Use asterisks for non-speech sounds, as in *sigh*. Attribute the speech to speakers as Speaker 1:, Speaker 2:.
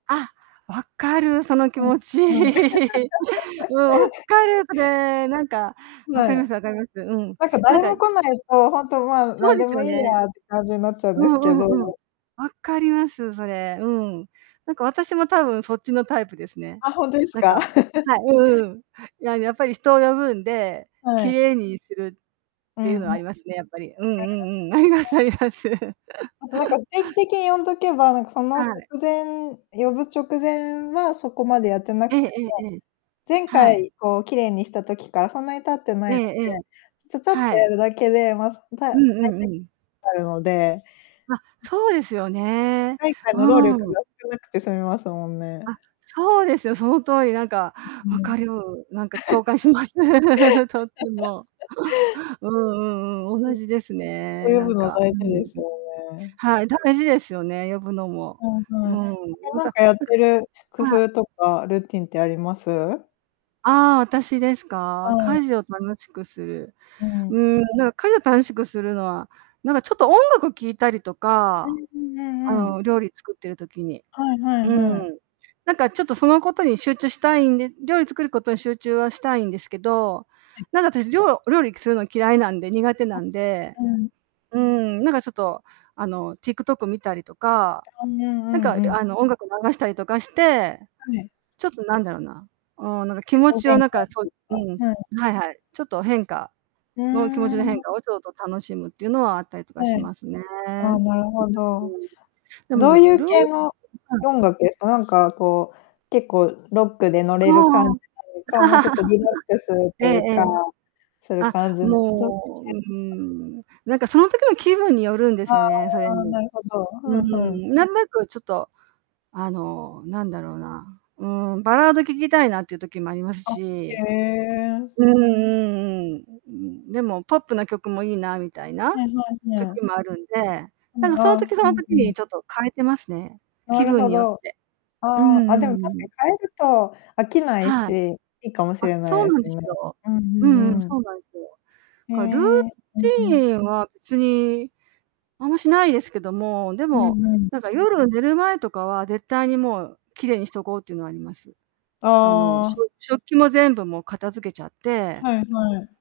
Speaker 1: あ、分かるその気
Speaker 2: うん、
Speaker 1: 持ち。
Speaker 2: うん。
Speaker 1: *laughs* うん、分
Speaker 2: *laughs*
Speaker 1: かる、それ。なんか
Speaker 2: ふ、
Speaker 1: 分
Speaker 2: わ
Speaker 1: かりま
Speaker 2: え。
Speaker 1: す分かります。うん、
Speaker 2: なんか
Speaker 1: なん
Speaker 2: 誰
Speaker 1: か、
Speaker 2: も
Speaker 1: い
Speaker 2: 来な
Speaker 1: *unintelligible*
Speaker 2: いと、ほんと、ま、
Speaker 1: そ
Speaker 2: な
Speaker 1: う
Speaker 2: ん
Speaker 1: で
Speaker 2: で
Speaker 1: す
Speaker 2: も
Speaker 1: よ
Speaker 2: いい
Speaker 1: ね。
Speaker 2: やって感じになっちゃうん
Speaker 1: う
Speaker 2: ですけ
Speaker 1: んうんうん。
Speaker 2: ど。
Speaker 1: 分かります、それ、うん。なんか私も多分そっちのタイプですね。
Speaker 2: あ、ほんとです
Speaker 1: なんか
Speaker 2: か？*laughs*
Speaker 1: はい、うんうん。はい、いや、やっぱり人を呼ぶんで、
Speaker 2: は
Speaker 1: 綺
Speaker 2: い。
Speaker 1: 麗にするっ
Speaker 2: う
Speaker 1: ていう
Speaker 2: んうん。
Speaker 1: のはありますね、やっぱり。うんうんうん、あります
Speaker 2: *unintelligible*
Speaker 1: あります。
Speaker 2: あと、なんか
Speaker 1: *chuckles*
Speaker 2: 定期的に呼んどけば、なんかそ
Speaker 1: は
Speaker 2: の直
Speaker 1: い。
Speaker 2: 前呼ぶ直前はそこまでやってな
Speaker 1: え
Speaker 2: く
Speaker 1: え
Speaker 2: ても
Speaker 1: ええええ。
Speaker 2: 前
Speaker 1: はい。
Speaker 2: 回、こう綺麗にした時からそんなに経ってない
Speaker 1: ええ
Speaker 2: ので、
Speaker 1: ええ、
Speaker 2: ちょちょっと
Speaker 1: は
Speaker 2: や
Speaker 1: い。
Speaker 2: るだけで、ま、そ、たうた
Speaker 1: う
Speaker 2: いて
Speaker 1: んうんうん。
Speaker 2: あるので、
Speaker 1: あ、
Speaker 2: うん。
Speaker 1: そうですよ
Speaker 2: 一
Speaker 1: ね。
Speaker 2: 回一回の労力
Speaker 1: うん。
Speaker 2: が少なくて済みますもんね。
Speaker 1: あ、そうですよ。その通り。なんか、
Speaker 2: うう
Speaker 1: 分
Speaker 2: ん。
Speaker 1: かる、なんか共感し
Speaker 2: *laughs*
Speaker 1: ます。*laughs* とっても。
Speaker 2: *laughs*
Speaker 1: うんうんうん、
Speaker 2: うん。
Speaker 1: 同
Speaker 2: と
Speaker 1: じですね、
Speaker 2: 呼
Speaker 1: な
Speaker 2: ぶ
Speaker 1: ん
Speaker 2: の
Speaker 1: か、
Speaker 2: 大
Speaker 1: うん
Speaker 2: 事
Speaker 1: う
Speaker 2: で
Speaker 1: ん。
Speaker 2: すよね。
Speaker 1: はい、大事ですよね、呼ぶのも。
Speaker 2: うん、
Speaker 1: う
Speaker 2: はい。
Speaker 1: ん。
Speaker 2: あと
Speaker 1: ま
Speaker 2: なん
Speaker 1: た、
Speaker 2: かやっ
Speaker 1: なんか
Speaker 2: てる工
Speaker 1: はい。
Speaker 2: 夫とかルーティンってあります？
Speaker 1: ああ、私です
Speaker 2: は
Speaker 1: か。家
Speaker 2: い。
Speaker 1: 事を楽しくする。
Speaker 2: う
Speaker 1: う
Speaker 2: ん。
Speaker 1: ん、なんか家事を楽しくするのは、なんかちょっと音楽を聞いたりと
Speaker 2: う
Speaker 1: か、
Speaker 2: んうんう
Speaker 1: あ
Speaker 2: んうん。
Speaker 1: の、料理作ってる時に。
Speaker 2: はいはい
Speaker 1: う
Speaker 2: は
Speaker 1: ん、
Speaker 2: い。
Speaker 1: なんかちょっとそのことに集中したいんで、料理作ることに集中はしたいんですけど、
Speaker 2: はい。
Speaker 1: なんかたしりょうお料理くするの嫌いなんで。苦手
Speaker 2: あ
Speaker 1: なんで。
Speaker 2: うん。
Speaker 1: うん、なんかちょっとあの、TikTok 見たりとか、
Speaker 2: おん、ぬん、う
Speaker 1: なん
Speaker 2: ん
Speaker 1: か
Speaker 2: うん。
Speaker 1: あの、音楽流したりとかして。
Speaker 2: はい。
Speaker 1: ちょっと、なんだろうな、うん、なんか気
Speaker 2: 気
Speaker 1: 持
Speaker 2: 分
Speaker 1: ち
Speaker 2: 転
Speaker 1: を
Speaker 2: 換っ
Speaker 1: なんか、そ
Speaker 2: て
Speaker 1: う
Speaker 2: いう
Speaker 1: う
Speaker 2: か、
Speaker 1: ん、
Speaker 2: ふん。
Speaker 1: はいはい、ちょっと変化
Speaker 2: ふー
Speaker 1: の気持ちの変化
Speaker 2: ん。
Speaker 1: をちょっと楽しむっていうのはあったりとかし
Speaker 2: はい。
Speaker 1: ますね。う
Speaker 2: ああ、
Speaker 1: ん。
Speaker 2: なるほど。
Speaker 1: で
Speaker 2: ど
Speaker 1: もル
Speaker 2: ういう
Speaker 1: ー
Speaker 2: 系の
Speaker 1: はい。
Speaker 2: 音楽？あ、なんかこう、結構ロックで乗
Speaker 1: あ
Speaker 2: れる感じ
Speaker 1: あ。
Speaker 2: なのか、もうちょっとリラックス
Speaker 1: *laughs*
Speaker 2: と
Speaker 1: ええ
Speaker 2: いう
Speaker 1: え
Speaker 2: か、
Speaker 1: え。
Speaker 2: する
Speaker 1: あ、
Speaker 2: 感じのどっち系？
Speaker 1: もう、う
Speaker 2: あ
Speaker 1: ん、なんかその時の気分によるんで
Speaker 2: あ
Speaker 1: すよね、それ
Speaker 2: あ、
Speaker 1: に。
Speaker 2: なるほど、ふ
Speaker 1: う
Speaker 2: んふん。
Speaker 1: ん、なんなくちょっと、あの、なんだろうな、うん、バラード聴きたいなっていう時もあります
Speaker 2: あ、へ
Speaker 1: し。
Speaker 2: え。
Speaker 1: うんうんうん。うん、でもポップな曲もいいなみたいな
Speaker 2: はいはい、へ
Speaker 1: 時
Speaker 2: あ。
Speaker 1: もあるんで、
Speaker 2: う
Speaker 1: なんか
Speaker 2: ん、
Speaker 1: その
Speaker 2: ああ、
Speaker 1: 時そ
Speaker 2: う
Speaker 1: の
Speaker 2: ん、ふ
Speaker 1: 時
Speaker 2: ん。
Speaker 1: にちょっと変えてますね、
Speaker 2: な
Speaker 1: 気
Speaker 2: る
Speaker 1: 分
Speaker 2: ほ
Speaker 1: によっ
Speaker 2: ど。
Speaker 1: て。う
Speaker 2: あ
Speaker 1: ん
Speaker 2: あ、あ、
Speaker 1: うん
Speaker 2: で
Speaker 1: う
Speaker 2: も確
Speaker 1: ん。
Speaker 2: かに変えると飽きない
Speaker 1: はい。
Speaker 2: し、いいかもし
Speaker 1: あ、
Speaker 2: れな
Speaker 1: そ
Speaker 2: い
Speaker 1: う
Speaker 2: で
Speaker 1: なん
Speaker 2: す
Speaker 1: で
Speaker 2: ね。
Speaker 1: すよ。
Speaker 2: うんう
Speaker 1: うんうん、
Speaker 2: んうん。
Speaker 1: そうなんすよ。
Speaker 2: へ
Speaker 1: かルー
Speaker 2: え、うんう
Speaker 1: テ
Speaker 2: ん。
Speaker 1: ィンは別に、あんましないですけども、で
Speaker 2: う
Speaker 1: も、
Speaker 2: んうん。
Speaker 1: なんか夜寝る前とかは絶対にもう綺麗にしとこうっていうのはあります。あの、
Speaker 2: あ
Speaker 1: し
Speaker 2: あ。
Speaker 1: ょ食器も全部もう片付けちゃって。
Speaker 2: はいはい。